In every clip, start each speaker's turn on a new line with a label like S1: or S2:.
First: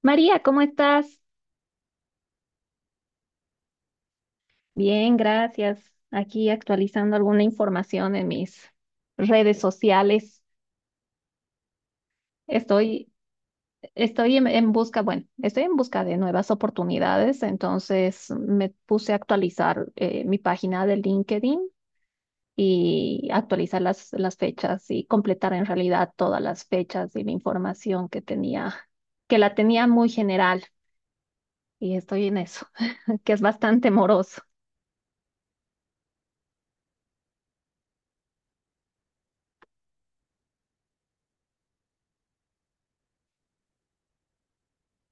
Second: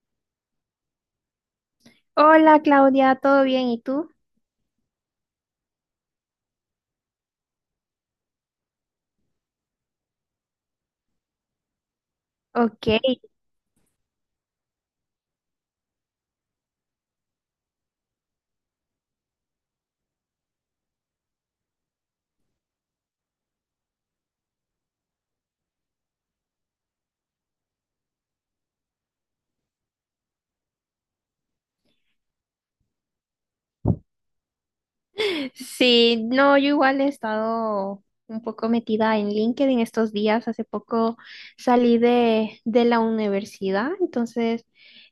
S1: María, ¿cómo estás?
S2: Hola Claudia, ¿todo bien? ¿Y tú?
S1: Bien, gracias. Aquí actualizando alguna información en mis redes sociales.
S2: Ok.
S1: Estoy, estoy en busca, bueno, estoy en busca de nuevas oportunidades, entonces me puse a actualizar mi página de LinkedIn y actualizar las fechas y completar en realidad todas las fechas y la información que tenía, que la tenía muy general y estoy en eso, que es bastante moroso.
S2: Sí, no, yo igual he estado un poco metida en LinkedIn estos días. Hace poco salí de la universidad, entonces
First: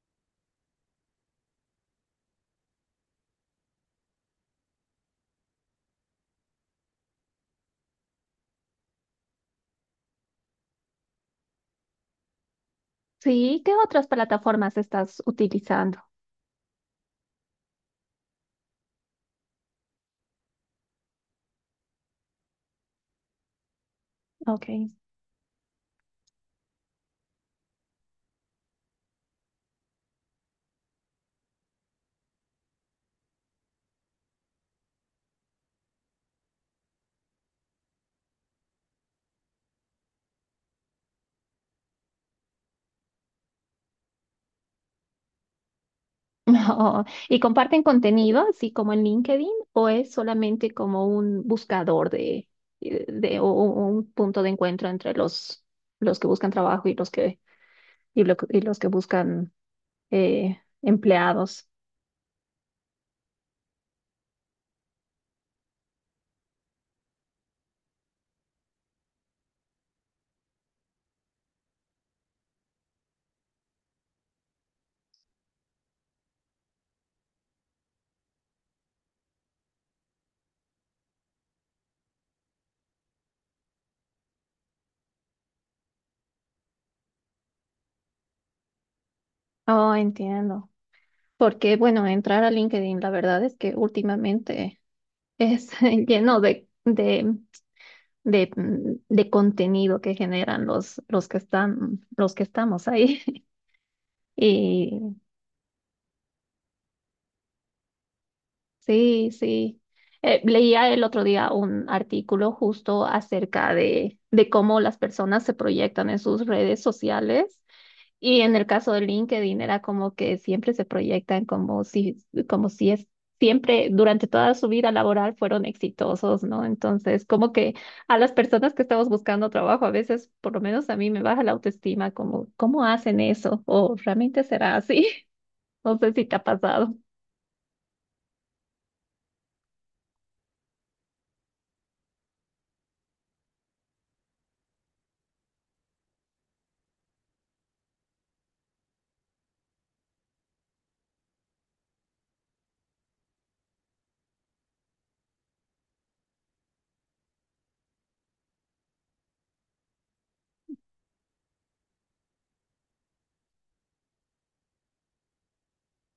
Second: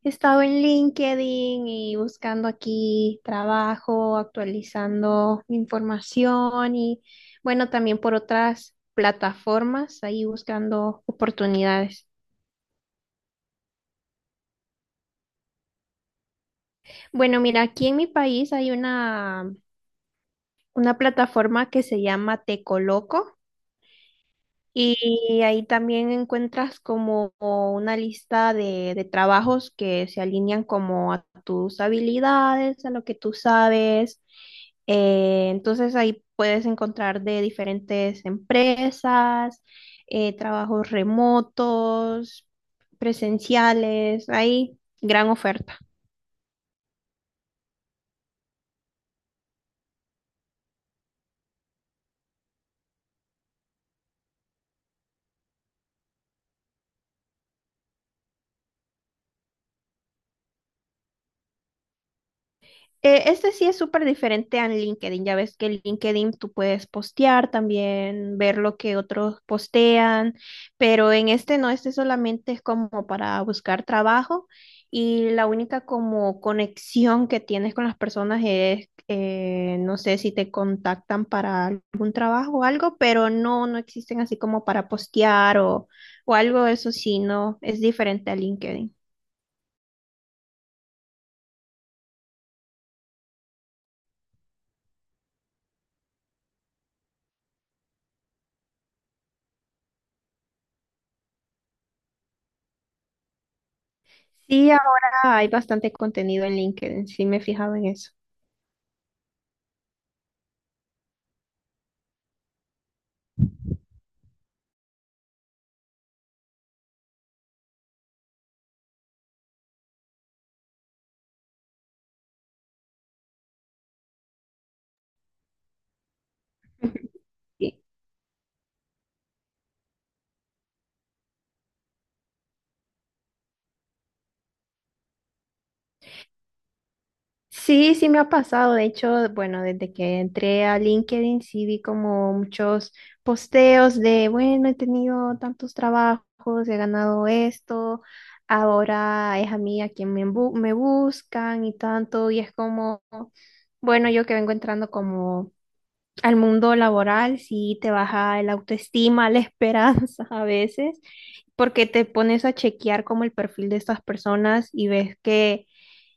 S2: he estado en LinkedIn y buscando aquí trabajo, actualizando información y bueno, también por otras plataformas, ahí buscando oportunidades.
S1: Sí, ¿qué otras plataformas estás utilizando?
S2: Bueno, mira, aquí en mi país hay una plataforma que se llama Te Coloco
S1: Ok.
S2: y ahí también encuentras como una lista de trabajos que se alinean como a tus habilidades, a lo que tú sabes. Entonces ahí puedes encontrar de diferentes empresas, trabajos remotos, presenciales, hay gran oferta.
S1: Oh, ¿y comparten contenido, así como en LinkedIn, o es solamente como un buscador de o un punto de encuentro entre los que buscan trabajo y los que buscan empleados?
S2: Este sí es súper diferente a LinkedIn. Ya ves que en LinkedIn tú puedes postear también, ver lo que otros postean, pero en este no, este solamente es como para buscar trabajo y la única como conexión que tienes con las personas es, no sé si te contactan para algún trabajo o algo, pero no, no existen así como para postear o algo, eso sí, no, es diferente a LinkedIn.
S1: Oh, entiendo. Porque, bueno, entrar a LinkedIn, la verdad es que últimamente es lleno de, de contenido que generan los que estamos ahí.
S2: Sí, ahora
S1: Y
S2: hay bastante contenido en LinkedIn, sí me he fijado en eso.
S1: sí, sí. Leía el otro día un artículo justo acerca de cómo las personas se proyectan en sus redes sociales. Y en el caso de LinkedIn era como que siempre se proyectan como si siempre durante toda su vida laboral fueron exitosos, ¿no? Entonces, como que
S2: Sí,
S1: a las personas que estamos buscando trabajo, a veces, por lo menos a mí me baja la autoestima, como, ¿cómo hacen eso? ¿O realmente será así? No sé si te ha pasado.
S2: sí me ha pasado. De hecho, bueno, desde que entré a LinkedIn, sí vi como muchos posteos de, bueno, he tenido tantos trabajos, he ganado esto, ahora es a mí a quien me, me buscan y tanto. Y es como, bueno, yo que vengo entrando como al mundo laboral, sí te baja el autoestima, la esperanza a veces, porque te pones a chequear como el perfil de estas personas y ves que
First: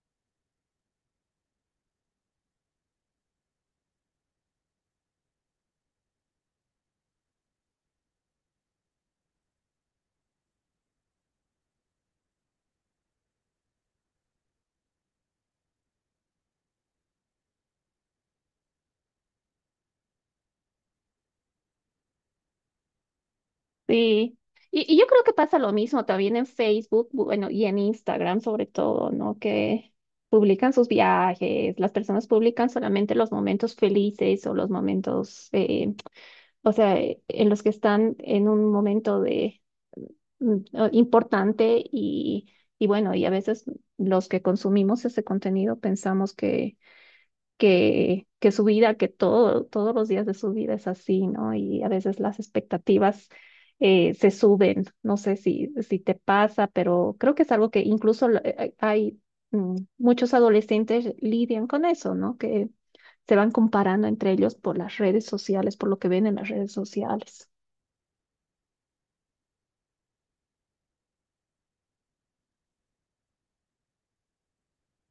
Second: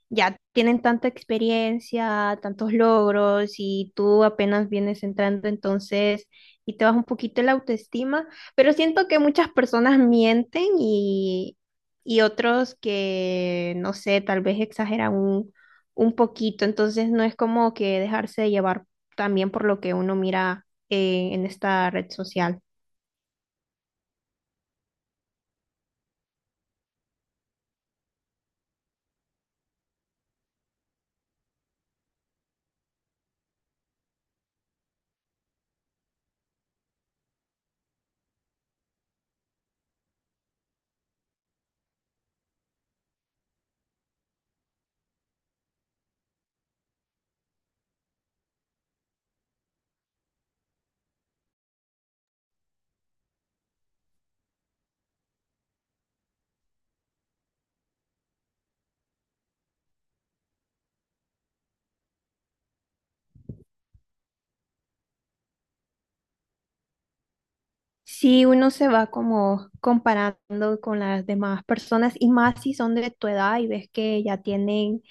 S2: ya tienen tanta experiencia, tantos logros y tú apenas vienes entrando entonces y te baja un poquito la autoestima, pero siento que muchas personas mienten y otros que, no sé, tal vez exageran un poquito, entonces no es como que dejarse llevar también por lo que uno mira en esta red social.
S1: Sí, y yo creo que pasa lo mismo también en Facebook, bueno, y en Instagram sobre todo, ¿no? Que publican sus viajes, las personas publican solamente los momentos felices o los momentos, o sea, en los que están en un momento de importante y bueno, y a veces los que consumimos ese contenido pensamos que su vida, que todos los días de su vida es así, ¿no? Y a veces las expectativas se suben. No sé si te pasa, pero creo que es algo que incluso hay muchos adolescentes lidian con eso, ¿no? Que se van comparando entre ellos por las redes sociales, por lo que ven en las redes sociales.
S2: Sí, uno se va como comparando con las demás personas y más si son de tu edad y ves que ya tienen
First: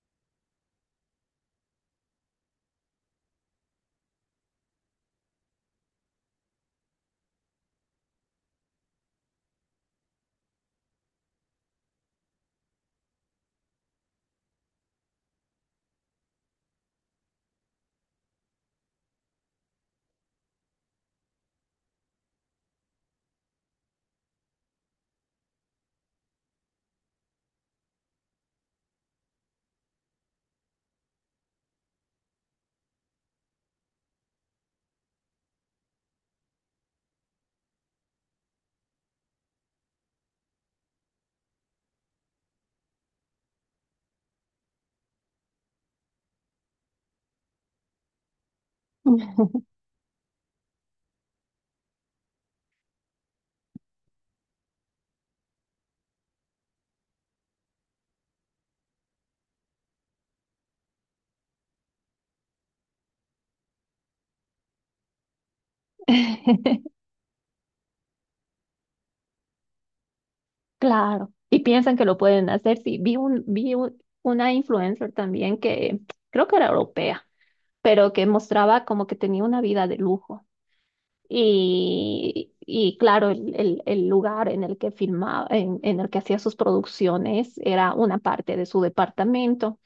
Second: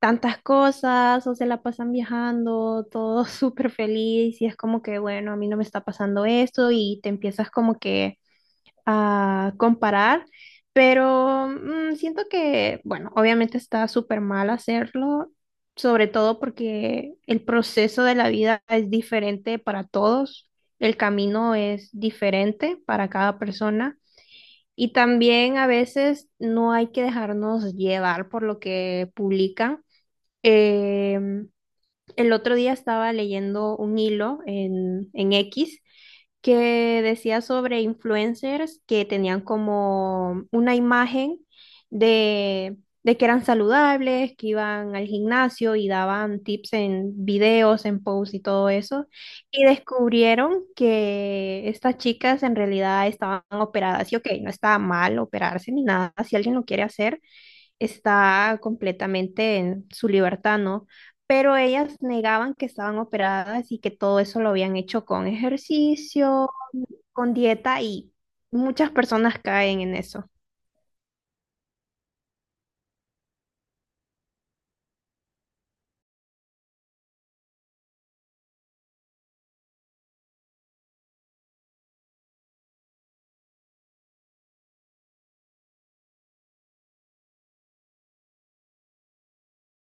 S2: tantas cosas o se la pasan viajando, todo súper feliz y es como que, bueno, a mí no me está pasando esto y te empiezas como que a comparar, pero siento que, bueno, obviamente está súper mal hacerlo, sobre todo porque el proceso de la vida es diferente para todos, el camino es diferente para cada persona y también a veces no hay que dejarnos llevar por lo que publican. Em, el otro día estaba leyendo un hilo en X que decía sobre influencers que tenían como una imagen de, de que eran saludables, que iban al gimnasio y daban tips en videos, en posts y todo eso. Y descubrieron que estas chicas en realidad estaban operadas. Y ok, no está mal operarse ni nada, si alguien lo quiere hacer, está completamente en su libertad, ¿no? Pero ellas negaban que estaban operadas y que todo eso lo habían hecho con ejercicio, con dieta y muchas personas caen en eso.
S1: Claro, y piensan que lo pueden hacer. Sí, vi una influencer también que creo que era europea pero que mostraba como que tenía una vida de lujo. Y claro, el lugar en el que filmaba, en el que hacía sus producciones era una parte de su departamento,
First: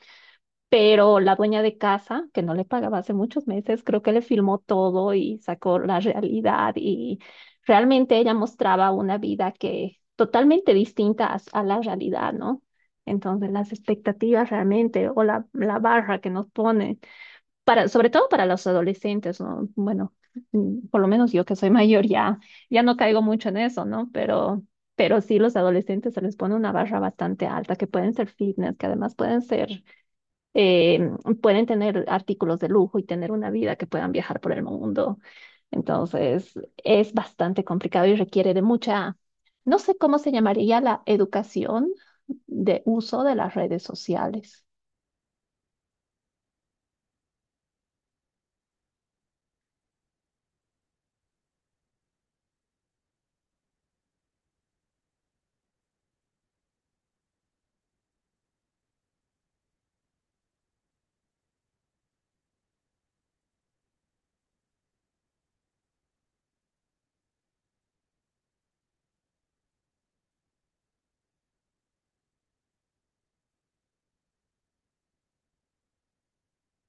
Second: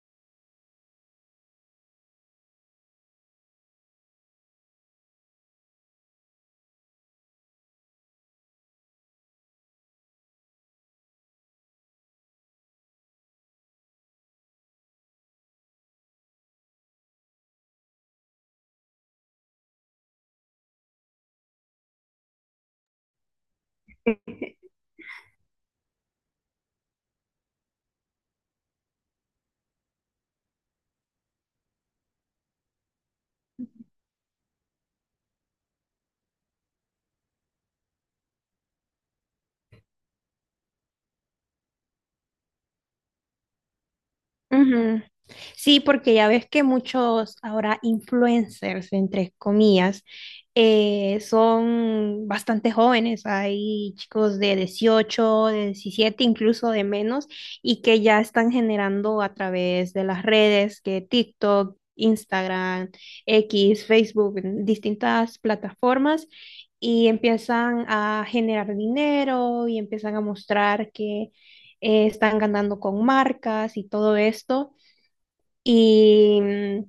S1: pero la dueña de casa, que no le pagaba hace muchos meses, creo que le filmó todo y sacó la realidad y realmente ella mostraba una vida que totalmente distinta a la realidad, ¿no? Entonces las expectativas realmente o la barra que nos pone sobre todo para los adolescentes, ¿no? Bueno, por lo menos yo que soy mayor ya, ya no caigo mucho en eso, ¿no? Pero sí los adolescentes se les pone una barra bastante alta, que pueden ser fitness, que además eh, pueden tener artículos de lujo y tener una vida que puedan viajar por el mundo. Entonces, es bastante complicado y requiere de mucha, no sé cómo se llamaría la educación de uso de las redes sociales.
S2: Ujú. Sí, porque ya ves que muchos ahora influencers, entre comillas, son bastante jóvenes. Hay chicos de 18 de 17 incluso de menos, y que ya están generando a través de las redes, que TikTok, Instagram, X, Facebook, en distintas plataformas, y empiezan a generar dinero y empiezan a mostrar que están ganando con marcas y todo esto, y,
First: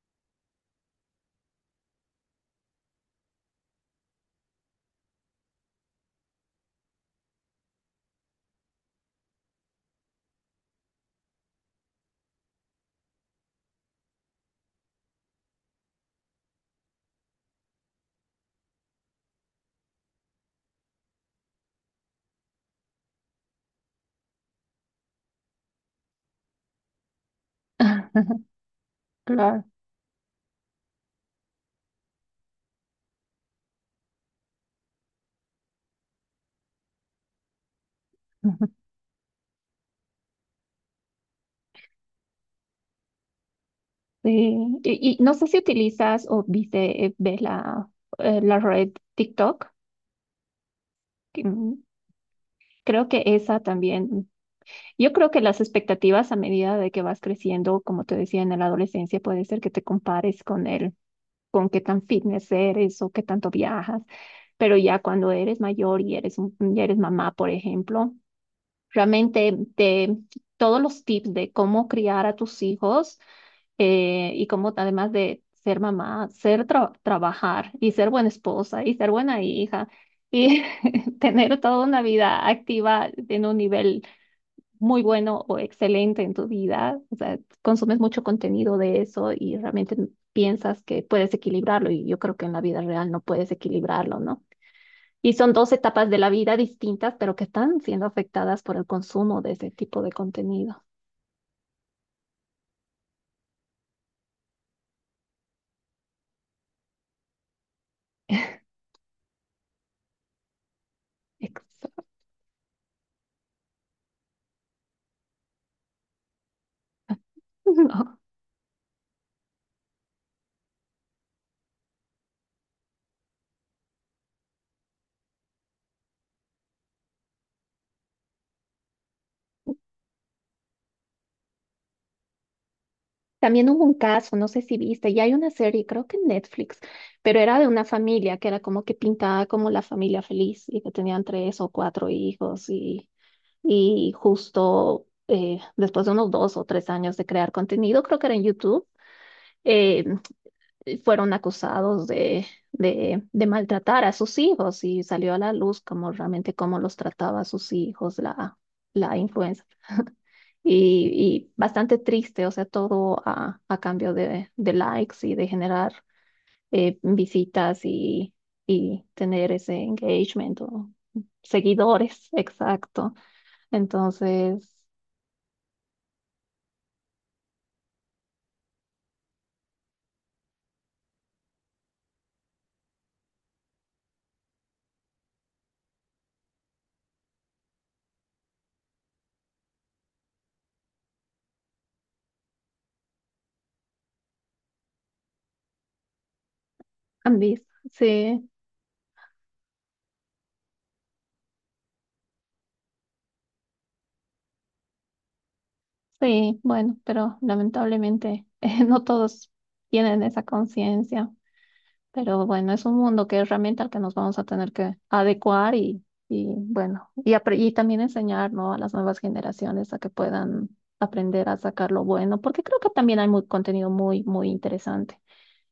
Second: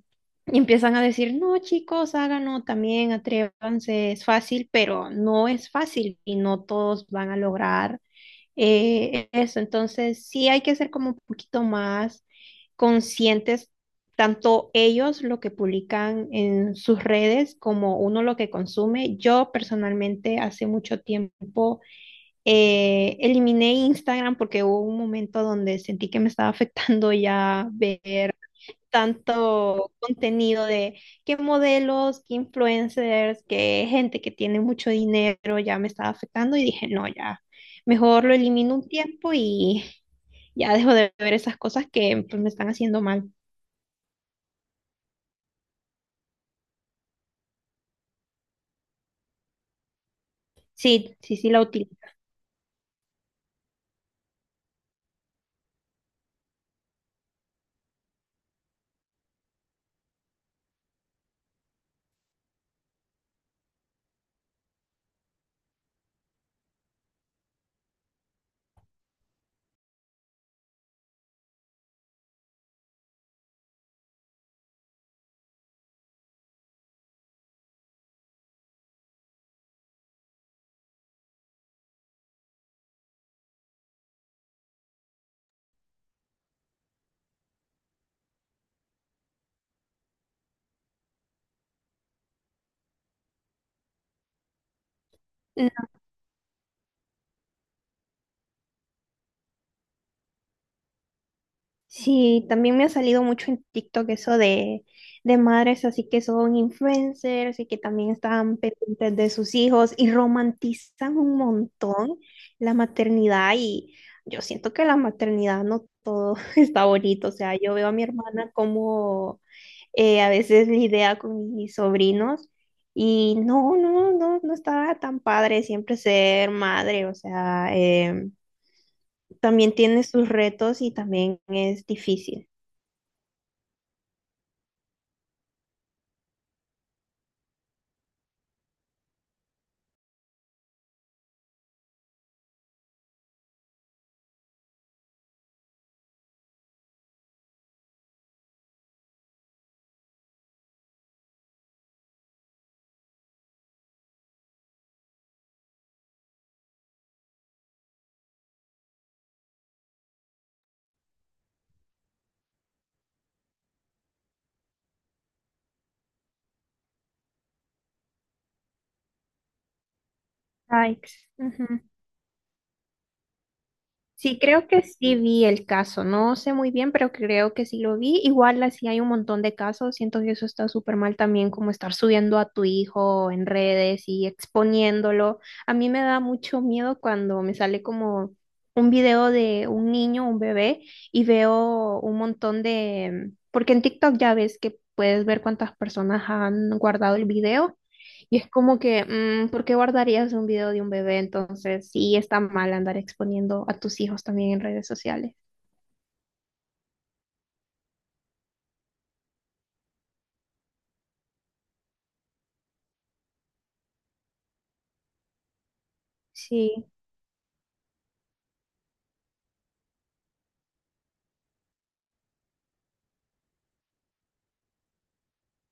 S2: y empiezan a decir, no, chicos, háganlo también, atrévanse, es fácil, pero no es fácil y no todos van a lograr eso. Entonces, sí hay que ser como un poquito más conscientes, tanto ellos lo que publican en sus redes como uno lo que consume. Yo personalmente hace mucho tiempo eliminé Instagram porque hubo un momento donde sentí que me estaba afectando ya ver
S1: Claro.
S2: tanto contenido de qué modelos, qué influencers, qué gente que tiene mucho dinero, ya me estaba afectando y dije, no, ya, mejor lo elimino un tiempo y ya dejo de ver esas cosas que pues, me están haciendo mal.
S1: Sí, y no sé si utilizas o viste, ves la red TikTok.
S2: Sí, sí,
S1: que,
S2: sí la
S1: mm,
S2: utilizo.
S1: Creo que esa también, yo creo que las expectativas a medida de que vas creciendo, como te decía en la adolescencia, puede ser que te compares con él, con qué tan fitness eres o qué tanto viajas, pero ya cuando eres mayor y ya eres mamá, por ejemplo, realmente te, todos los tips de cómo criar a tus hijos y como además de ser mamá, trabajar y ser buena esposa y ser buena hija y tener toda una vida activa en un nivel muy bueno o excelente en tu vida, o sea, consumes mucho contenido de eso y realmente piensas que puedes equilibrarlo y yo creo que en la vida real no puedes equilibrarlo, ¿no? Y son dos etapas de la vida distintas, pero que están siendo afectadas por el consumo de ese tipo de contenido.
S2: Sí, también me ha salido mucho en TikTok eso de madres así que son influencers y que también están pendientes de sus hijos y romantizan un
S1: Exacto.
S2: montón la maternidad y yo siento que la maternidad no todo está bonito. O sea, yo veo a mi hermana como a veces lidia con mis sobrinos y no, no, no, no está tan padre siempre ser madre. O sea, también tiene sus retos y también es difícil.
S1: También hubo un caso, no sé si viste, ya hay una serie, creo que en Netflix, pero era de una familia que era como que pintada como la familia feliz y que tenían tres o cuatro hijos y justo después de unos 2 o 3 años de crear contenido, creo que era en YouTube, eh, fueron acusados de maltratar a sus hijos y salió a la luz como realmente cómo los trataba a sus hijos, la influenza y, y bastante triste, o sea, todo a cambio de likes y de generar visitas y tener ese engagement o
S2: Sykes. Ujú.
S1: seguidores, exacto.
S2: Sí, creo
S1: Entonces,
S2: que sí vi el caso. No sé muy bien, pero creo que sí lo vi. Igual así hay un montón de casos. Siento que eso está súper mal también, como estar subiendo a tu hijo en redes y exponiéndolo. A mí me da mucho miedo cuando me sale como un video de un niño, un bebé, y veo un montón de. Porque en TikTok ya ves que puedes ver cuántas personas han guardado el
S1: ambis,
S2: video.
S1: sí,
S2: Y es como que, ¿por qué guardarías un video de un bebé? Entonces, sí está mal andar exponiendo a tus hijos también en redes sociales.
S1: sí, bueno, pero lamentablemente no todos tienen esa conciencia. Pero bueno, es un mundo que es realmente al que nos vamos a tener que adecuar y
S2: Sí,
S1: bueno, y también enseñar, ¿no? A las nuevas generaciones a que puedan aprender a sacar lo bueno, porque creo que también hay contenido muy, muy interesante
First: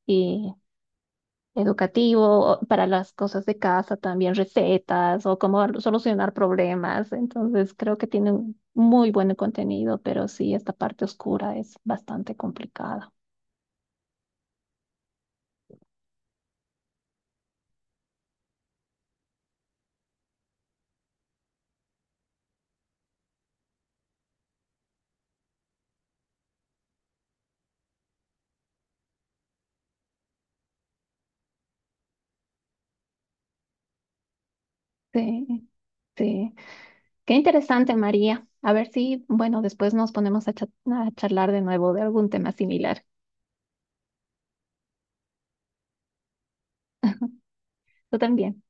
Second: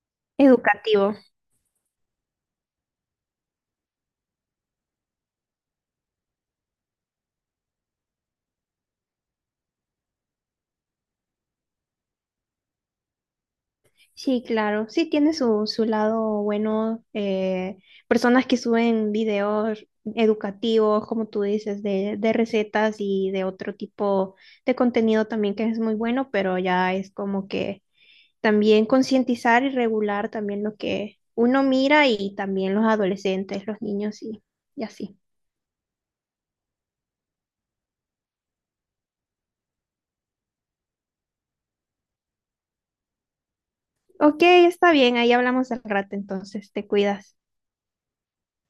S1: y
S2: educativo.
S1: educativo o para las cosas de casa también, recetas o cómo solucionar problemas. Entonces, creo que tiene un muy buen contenido, pero sí, esta parte oscura es bastante complicada.
S2: Sí, claro. Sí, tiene su, su lado bueno. Personas que suben videos educativos, como tú dices, de recetas y de otro tipo de contenido también que es muy bueno, pero ya es como que también concientizar y regular también lo que uno mira y también los adolescentes, los niños y así.
S1: Sí, sí. Qué interesante, María. A ver si, bueno, después nos ponemos a charlar de nuevo de algún tema similar.
S2: Ok, está bien, ahí hablamos al rato, entonces te cuidas.
S1: Tú también.